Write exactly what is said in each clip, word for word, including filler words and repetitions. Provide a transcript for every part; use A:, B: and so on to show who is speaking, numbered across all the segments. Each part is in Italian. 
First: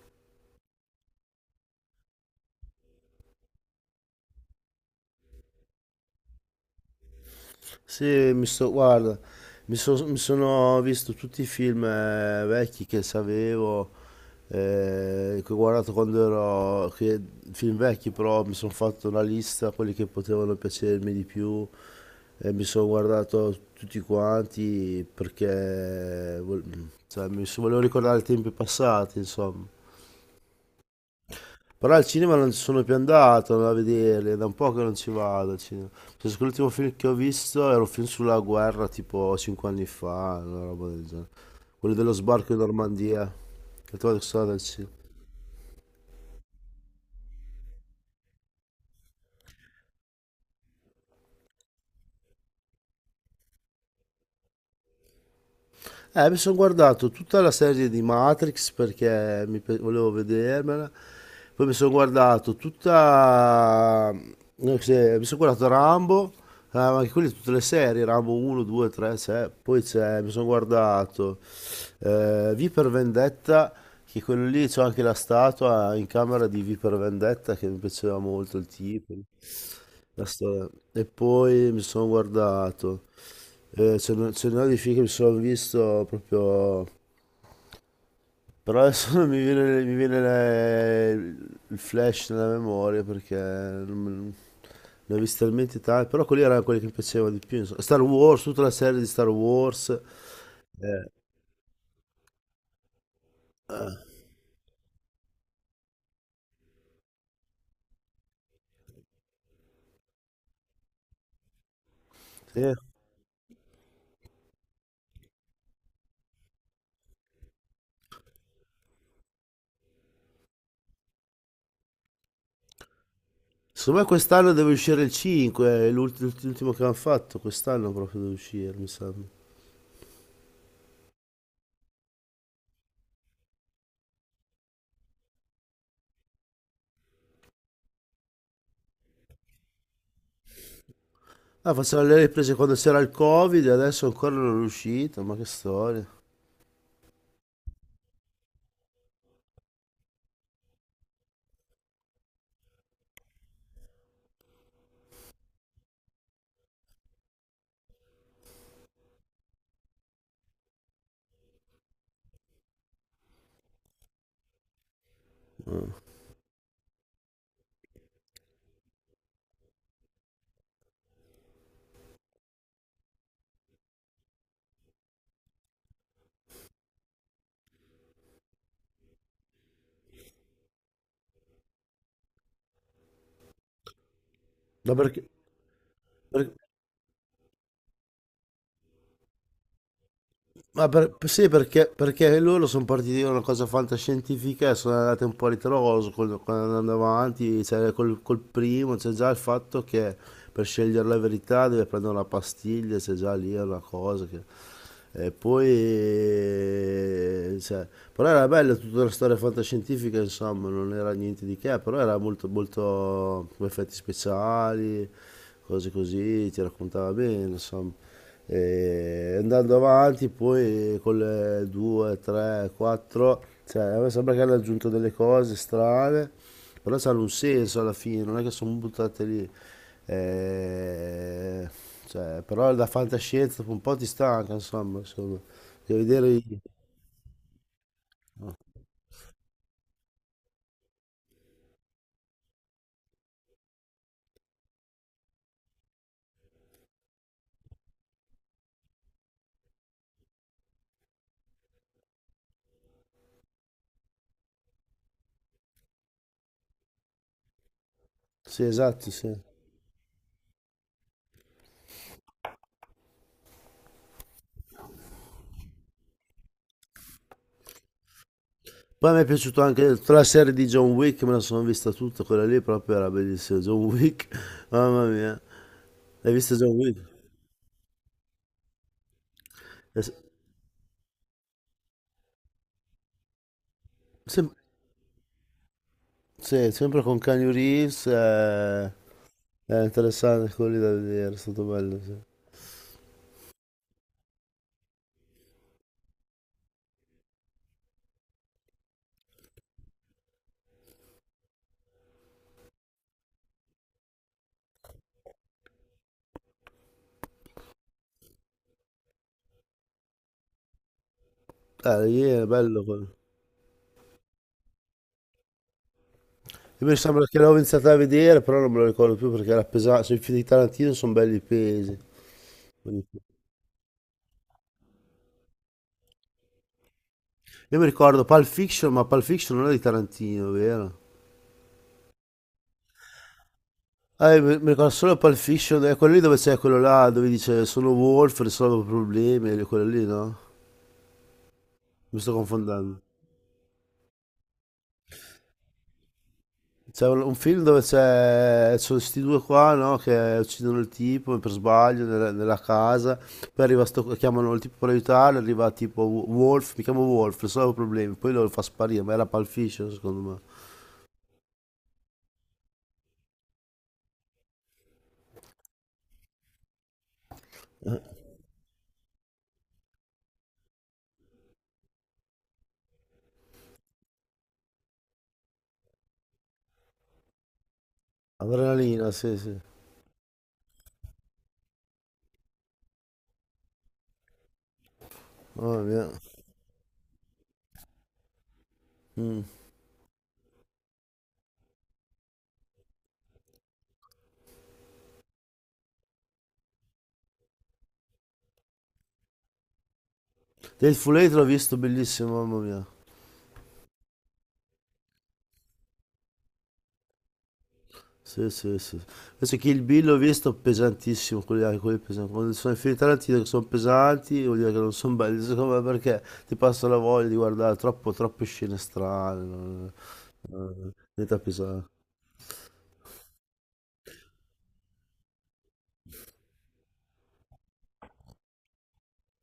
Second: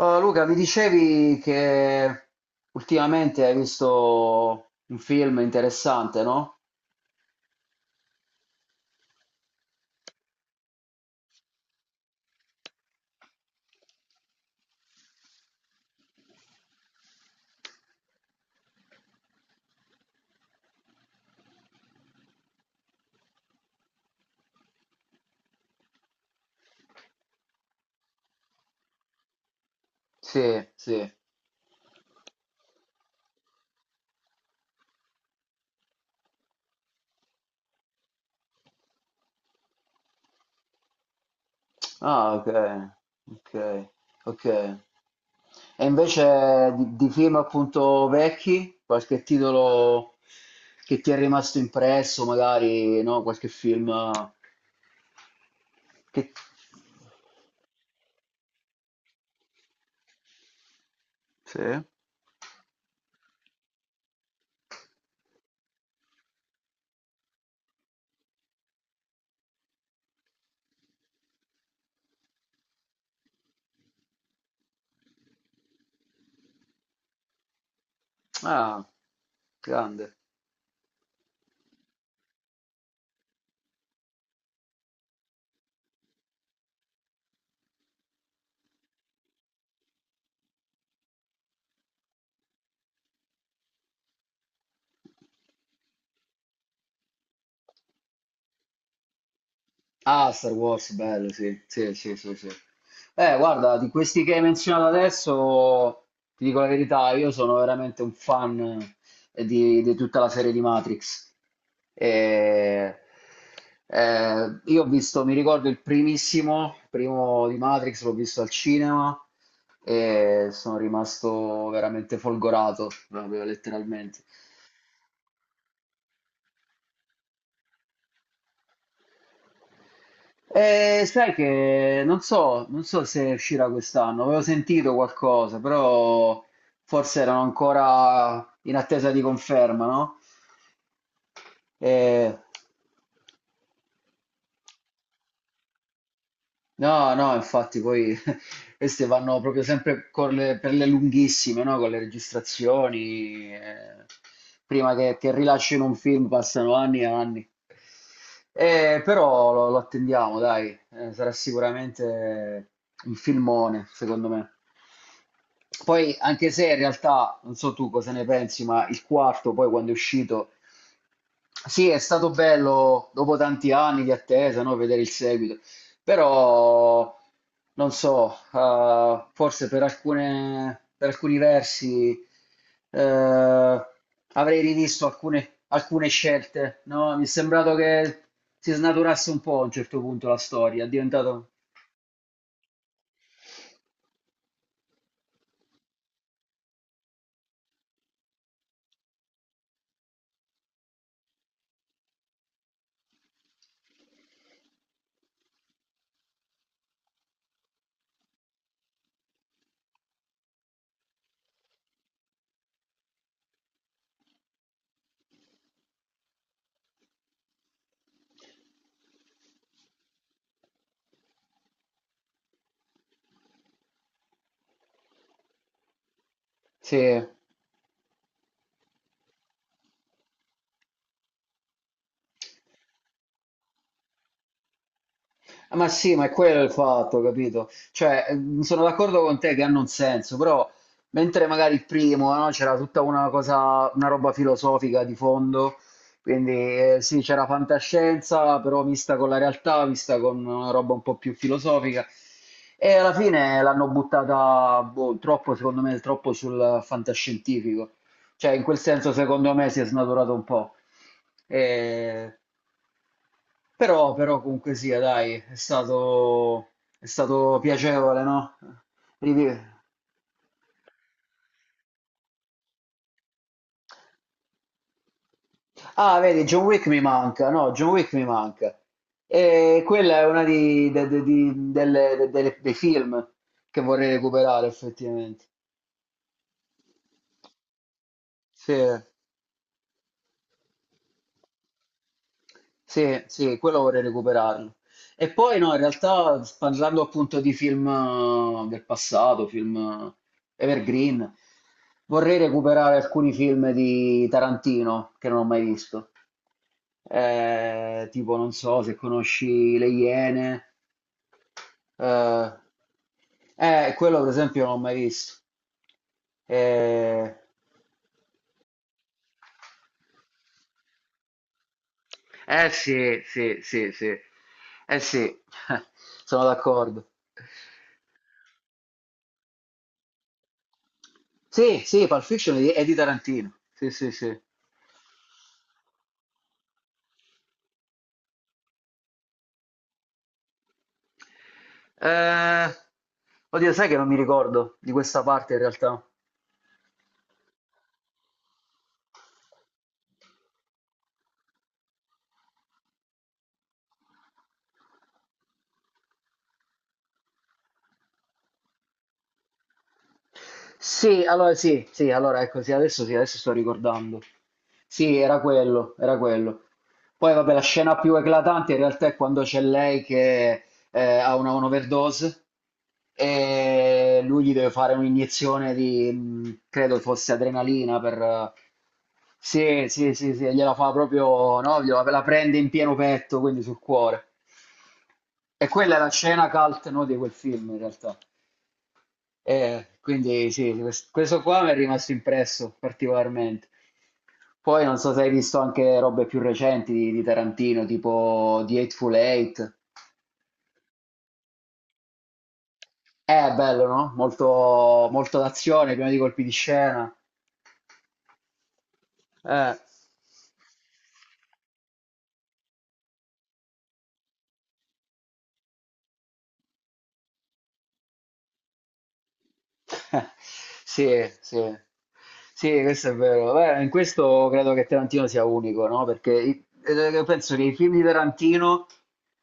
A: Oh, Luca, mi dicevi che ultimamente hai visto un film interessante, no?
B: Sì, mi sto, guarda, mi, so- mi sono visto tutti i film eh, vecchi che sapevo, eh, che ho guardato quando ero, che, film vecchi. Però mi sono fatto una lista, quelli che potevano piacermi di più, e mi sono guardato tutti quanti perché vol- cioè, mi so- volevo ricordare i tempi passati, insomma.
A: Sì, sì.
B: Però al cinema non ci sono più andato a vederli, è da un po' che non ci vado al cinema. Penso che l'ultimo film che ho visto era un film sulla guerra tipo cinque anni fa, una roba del genere. Quello dello
A: Ah, ok,
B: sbarco in Normandia,
A: ok,
B: che trovo che
A: ok.
B: sono andato al cinema.
A: E invece di, di film appunto vecchi, qualche titolo che ti è rimasto impresso, magari, no? Qualche film che...
B: Eh, mi sono guardato tutta la serie di Matrix perché mi pe- volevo vedermela. Poi mi
A: Sì.
B: sono guardato tutta, no, cos'è, mi sono guardato Rambo, eh, ma anche quelle tutte le serie, Rambo uno, due, tre, c'è. Poi c'è, mi sono guardato. Eh, V per Vendetta, che quello lì c'ho anche la statua in camera di V per Vendetta, che mi piaceva molto il
A: Ah,
B: tipo.
A: grande.
B: La storia. E poi mi sono guardato. Eh, ce n'è ce n'è di film che mi sono visto proprio. Però adesso non mi viene, mi viene le- il flash nella memoria, perché non me- ne ho visti talmente tanti. Però quelli erano quelli che mi piacevano di più, insomma. Star Wars, tutta la serie di Star Wars.
A: Ah, Star Wars,
B: Eh,
A: bello, sì, sì, sì, sì, sì. Eh, guarda, di questi che hai menzionato adesso, ti dico la verità, io sono veramente un fan eh, di, di tutta la serie di Matrix.
B: sì.
A: E, eh, io ho visto, mi ricordo il primissimo, il primo di Matrix, l'ho visto al cinema e sono rimasto veramente folgorato, proprio
B: Secondo me
A: letteralmente.
B: quest'anno deve uscire il cinque, è l'ult- l'ultimo che hanno fatto, quest'anno proprio deve uscire, mi sembra.
A: Eh, sai che non so, non so se uscirà quest'anno, avevo sentito qualcosa, però forse erano ancora in attesa di conferma, no?
B: Ah, facevano le
A: Eh,
B: riprese quando c'era il Covid e adesso ancora non è uscito, ma che storia.
A: No, no, infatti poi queste vanno proprio sempre con le- per le lunghissime, no? Con le registrazioni. Eh, prima che, che rilascino un film passano anni e anni. Eh, però lo, lo attendiamo, dai. Eh, sarà sicuramente un filmone, secondo me.
B: Eh.
A: Poi, anche se in realtà, non so tu cosa ne pensi, ma il quarto, poi quando è uscito sì, è stato bello dopo tanti anni di attesa, no, vedere il seguito, però non so, eh, forse per alcune- per alcuni versi eh, avrei
B: Ma
A: rivisto
B: perché,
A: alcune, alcune
B: per-
A: scelte, no? Mi è sembrato che si snaturasse un po' a un certo punto la storia, è
B: Ma per- Sì,
A: diventato...
B: perché, perché loro sono partiti da una cosa fantascientifica e sono andati un po' a ritroso, con- con- andando avanti, cioè, col, col primo, c'è già il fatto che per scegliere la verità deve prendere una pastiglia, c'è già lì una cosa che. E poi, cioè, però era bella tutta la storia fantascientifica, insomma, non era niente di che, però era molto, molto effetti speciali, cose così, ti raccontava bene, insomma. E andando avanti poi con le due, tre, quattro, cioè a me sembra che hanno aggiunto delle cose strane, però hanno
A: Sì.
B: un senso alla fine, non è che sono buttate lì. Eh, cioè, però la fantascienza dopo un po' ti stanca, insomma, insomma.
A: Ah, ma
B: Devi
A: sì, ma
B: vedere
A: è
B: i-
A: quello il fatto, capito? Cioè, ehm, sono d'accordo con te che hanno un senso, però mentre magari il primo, no, c'era tutta una cosa, una roba filosofica di fondo, quindi eh, sì, c'era fantascienza, però vista con la realtà, vista con una roba un po' più filosofica, e alla fine l'hanno buttata, boh, troppo, secondo me, troppo sul fantascientifico. Cioè, in
B: Sì,
A: quel senso,
B: esatto, sì.
A: secondo me, si è snaturato un po'. E però, però comunque sia, dai, è stato, è stato piacevole, no?
B: Poi mi è
A: Rivi-
B: piaciuto anche tutta la serie di John Wick, me la sono vista tutta, quella lì proprio era bellissima, John Wick, mamma mia.
A: Ah,
B: L'hai
A: vedi,
B: vista
A: John
B: John
A: Wick mi
B: Wick?
A: manca, no, John Wick mi manca. E
B: Eh,
A: quella è una di, de- de- di- delle- de- delle- dei film che vorrei
B: sì,
A: recuperare, effettivamente.
B: sì, sempre con Keanu Reeves, eh,
A: Sì.
B: era interessante quello lì da vedere, è stato bello, sì.
A: Sì, sì, quello vorrei recuperarlo. E poi no, in realtà parlando appunto di film eh, del passato, film eh, evergreen, vorrei recuperare alcuni film di Tarantino che non ho mai visto. Eh, tipo, non so se conosci Le Iene.
B: Eh, lì è
A: Eh,
B: bello quello.
A: eh, Quello per esempio non l'ho mai visto.
B: Io mi sembra
A: Eh,
B: che l'avevo iniziato a vedere, però non me lo ricordo più perché era pesante, cioè, i film di Tarantino sono belli pesi.
A: eh
B: Quindi-
A: sì, sì, sì, sì. Eh sì, sono d'accordo.
B: Io mi ricordo Pulp Fiction, ma Pulp Fiction non è di Tarantino, vero?
A: Sì, sì, Pulp Fiction è di è di Tarantino. Sì, sì,
B: Ah,
A: sì.
B: io mi mi ricordo solo Pulp Fiction, è quello lì dove c'è quello là, dove dice sono Wolf, risolvo problemi, quello lì, no? Mi sto
A: Eh,
B: confondendo.
A: oddio, sai che non mi ricordo di questa parte in realtà.
B: C'è un, un film dove c'è sono questi due qua, no, che uccidono il tipo per sbaglio nella, nella casa, poi arriva sto, chiamano il tipo per aiutarlo, arriva tipo Wo- Wolf, mi chiamo Wolf, risolvo problemi, poi lo fa sparire, ma era Pulp Fiction secondo me.
A: Sì, allora sì, sì, allora ecco, sì, adesso sì, adesso sto ricordando. Sì, era quello, era quello. Poi vabbè, la scena più eclatante in realtà è quando c'è lei che eh, ha una un'overdose e lui gli deve fare un'iniezione di, mh, credo fosse adrenalina per...
B: Adrenalina, sì, sì.
A: Sì, sì, sì, sì, gliela fa proprio, no? Gliela, la prende in pieno petto, quindi sul cuore. E
B: Mamma
A: quella è
B: mia.
A: la scena cult, no, di quel film in realtà.
B: Mm.
A: Eh, quindi sì, quest- questo qua mi è rimasto impresso particolarmente. Poi non so se hai visto anche robe più recenti di, di Tarantino, tipo The Hateful Eight.
B: Full Eight l'ho visto, bellissimo, mamma mia.
A: Eh, bello, no? Molto, molto d'azione, pieno di colpi di scena.
B: Sì, sì, sì. Adesso
A: Eh.
B: Kill Bill l'ho visto pesantissimo, quelli, anche quelli pesanti. Quando sono i film di Tarantino che sono pesanti, vuol dire che non sono belli, secondo me, perché ti passa la voglia di guardare troppo, troppe scene strane, non-
A: Sì,
B: diventa
A: sì,
B: pesante.
A: sì, questo è vero. Beh, in questo credo che Tarantino sia unico, no? Perché i- eh, penso che i film di Tarantino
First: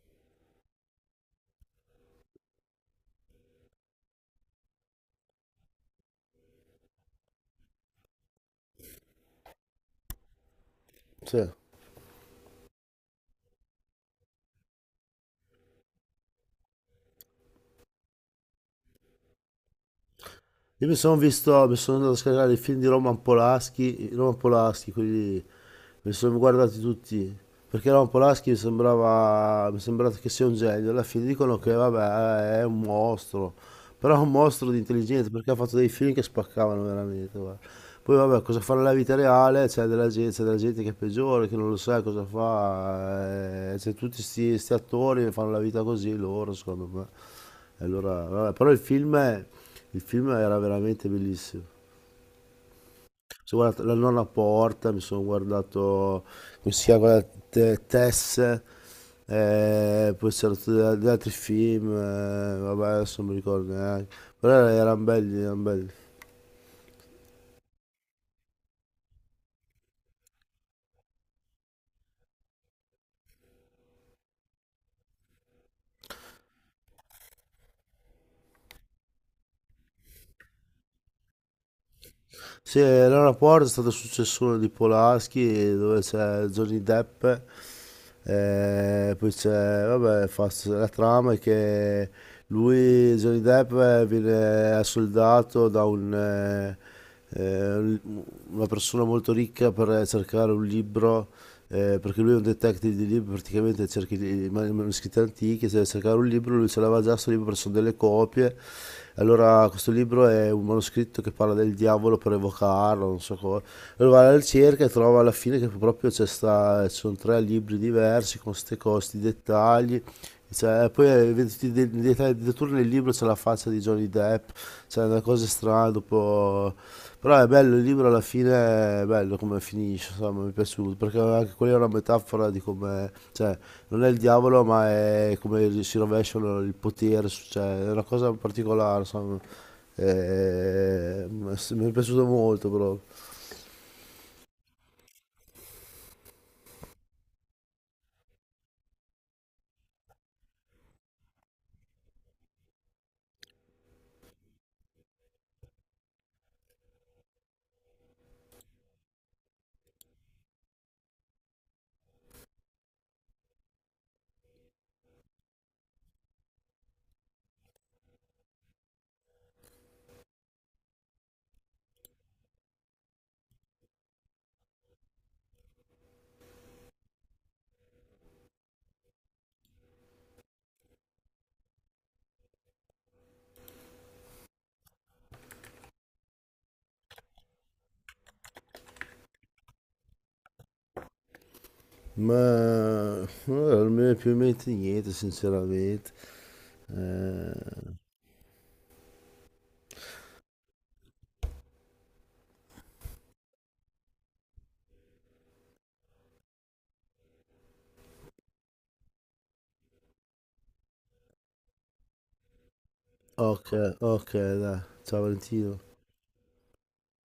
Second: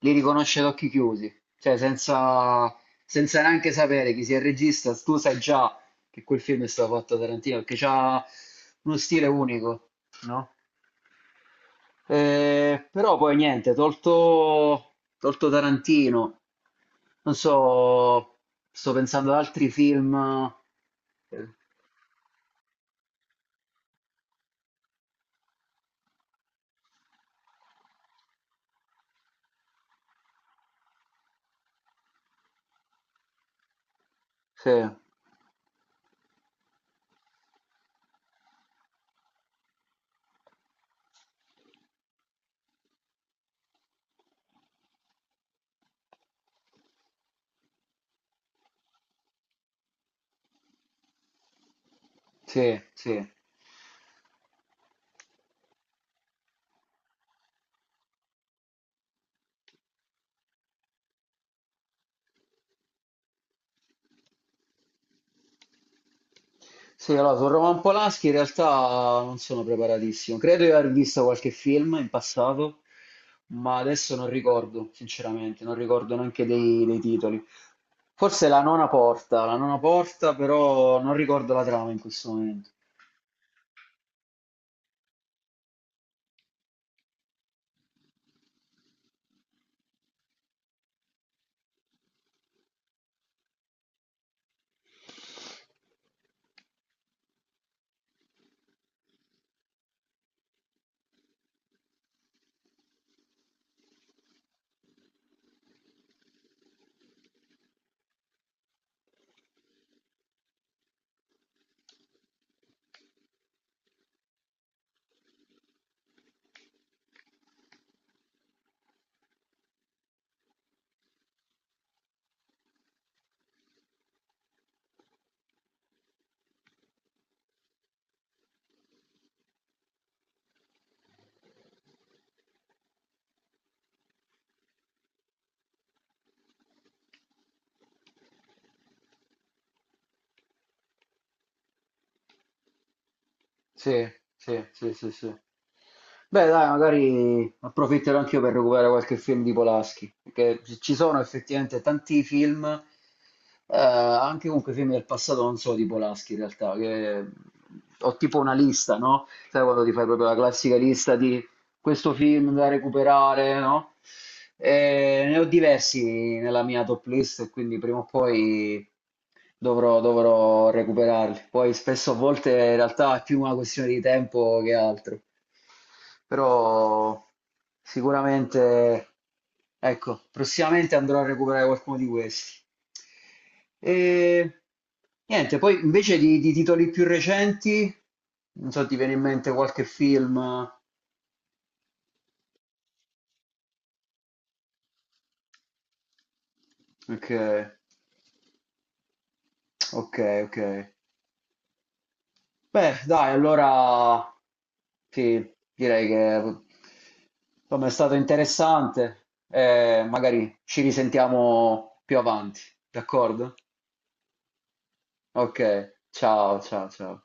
A: li riconosce ad occhi chiusi, cioè senza, senza neanche sapere chi sia il regista, tu sai già che quel film è stato fatto da Tarantino, perché c'ha uno stile unico, no?
B: Sì.
A: Eh, però poi niente, tolto, tolto Tarantino, non so, sto pensando ad altri film.
B: Io mi sono
A: Eh,
B: visto, mi sono andato a scaricare i film di Roman Polanski, Roman Polanski, quelli mi sono guardati tutti, perché Ron Polaschi mi sembrava mi sembrava che sia un genio. Alla fine dicono che, vabbè, è un mostro, però è un mostro
A: Sì,
B: di intelligenza, perché ha fatto dei film che spaccavano veramente, guarda. Poi, vabbè, cosa fa nella vita reale, c'è della gente, c'è della gente che è peggiore, che non lo sa cosa fa, eh, c'è tutti questi attori che fanno la vita così, loro secondo me. E allora vabbè, però il film è- il film era veramente bellissimo.
A: sì, sì.
B: Sono guardato la nonna porta, mi sono guardato, come si chiama, quella te- Tess, eh, poi c'erano tutti gli altri film, eh, vabbè, adesso non mi ricordo neanche, però erano belli, erano belli.
A: Sì, allora, su Roman Polanski in realtà non sono preparatissimo. Credo di aver visto qualche film in passato, ma adesso non ricordo, sinceramente, non ricordo neanche dei, dei titoli. Forse La nona porta, La nona porta, però non ricordo la trama in questo momento.
B: Sì, Elena Porte è stata successore di Polaschi, dove c'è Johnny Depp, eh, poi c'è, vabbè, fa- la trama è che lui, Johnny Depp, eh, viene assoldato da un, eh, eh, un- una persona molto ricca, per cercare un libro, eh, perché lui è un detective di libri, praticamente cerca i i manoscritti antichi. Se deve cercare un libro, lui ce l'aveva già sto libro, perché sono delle copie. Allora questo libro è un manoscritto che parla del diavolo, per evocarlo, non so cosa. Allora va alla ricerca e trova alla fine che proprio c'è sta, ci sono tre libri diversi con queste costi, dettagli. Cioè, poi, eh, vedi tutti i de- i dettagli. Addirittura nel libro c'è la faccia di Johnny Depp, c'è una cosa strana. Tipo- Però è bello, il libro alla fine è bello come finisce, insomma, mi è piaciuto, perché anche quella è una metafora di come, cioè, non è il diavolo, ma è come si rovesciano il potere, su- cioè, è una cosa particolare, insomma. Eh, ma s- mi è piaciuto molto, però.
A: Sì, sì, sì, sì, sì. Beh, dai, magari approfitterò anch'io per recuperare qualche film di Polanski, perché ci ci sono effettivamente tanti film, eh, anche comunque film del passato, non solo di Polanski in realtà, che ho tipo una lista, no? Sai quando ti fai proprio la classica lista di questo film da recuperare, no? Eh, ne ho diversi nella mia top list, quindi prima o poi dovrò, dovrò recuperarli. Poi spesso a volte in realtà è più una questione di tempo che altro, però sicuramente, ecco, prossimamente andrò a recuperare qualcuno di questi. E niente, poi invece di, di titoli più recenti, non so, ti viene in mente qualche film?
B: Ma eh, non mi viene più in mente niente, sinceramente.
A: Ok,
B: Eh,
A: ok, ok. Beh, dai, allora sì, direi che insomma è stato interessante. Eh, magari ci risentiamo più avanti, d'accordo?
B: ok, ok, dai, ciao
A: Ok,
B: Valentino.
A: ciao, ciao, ciao.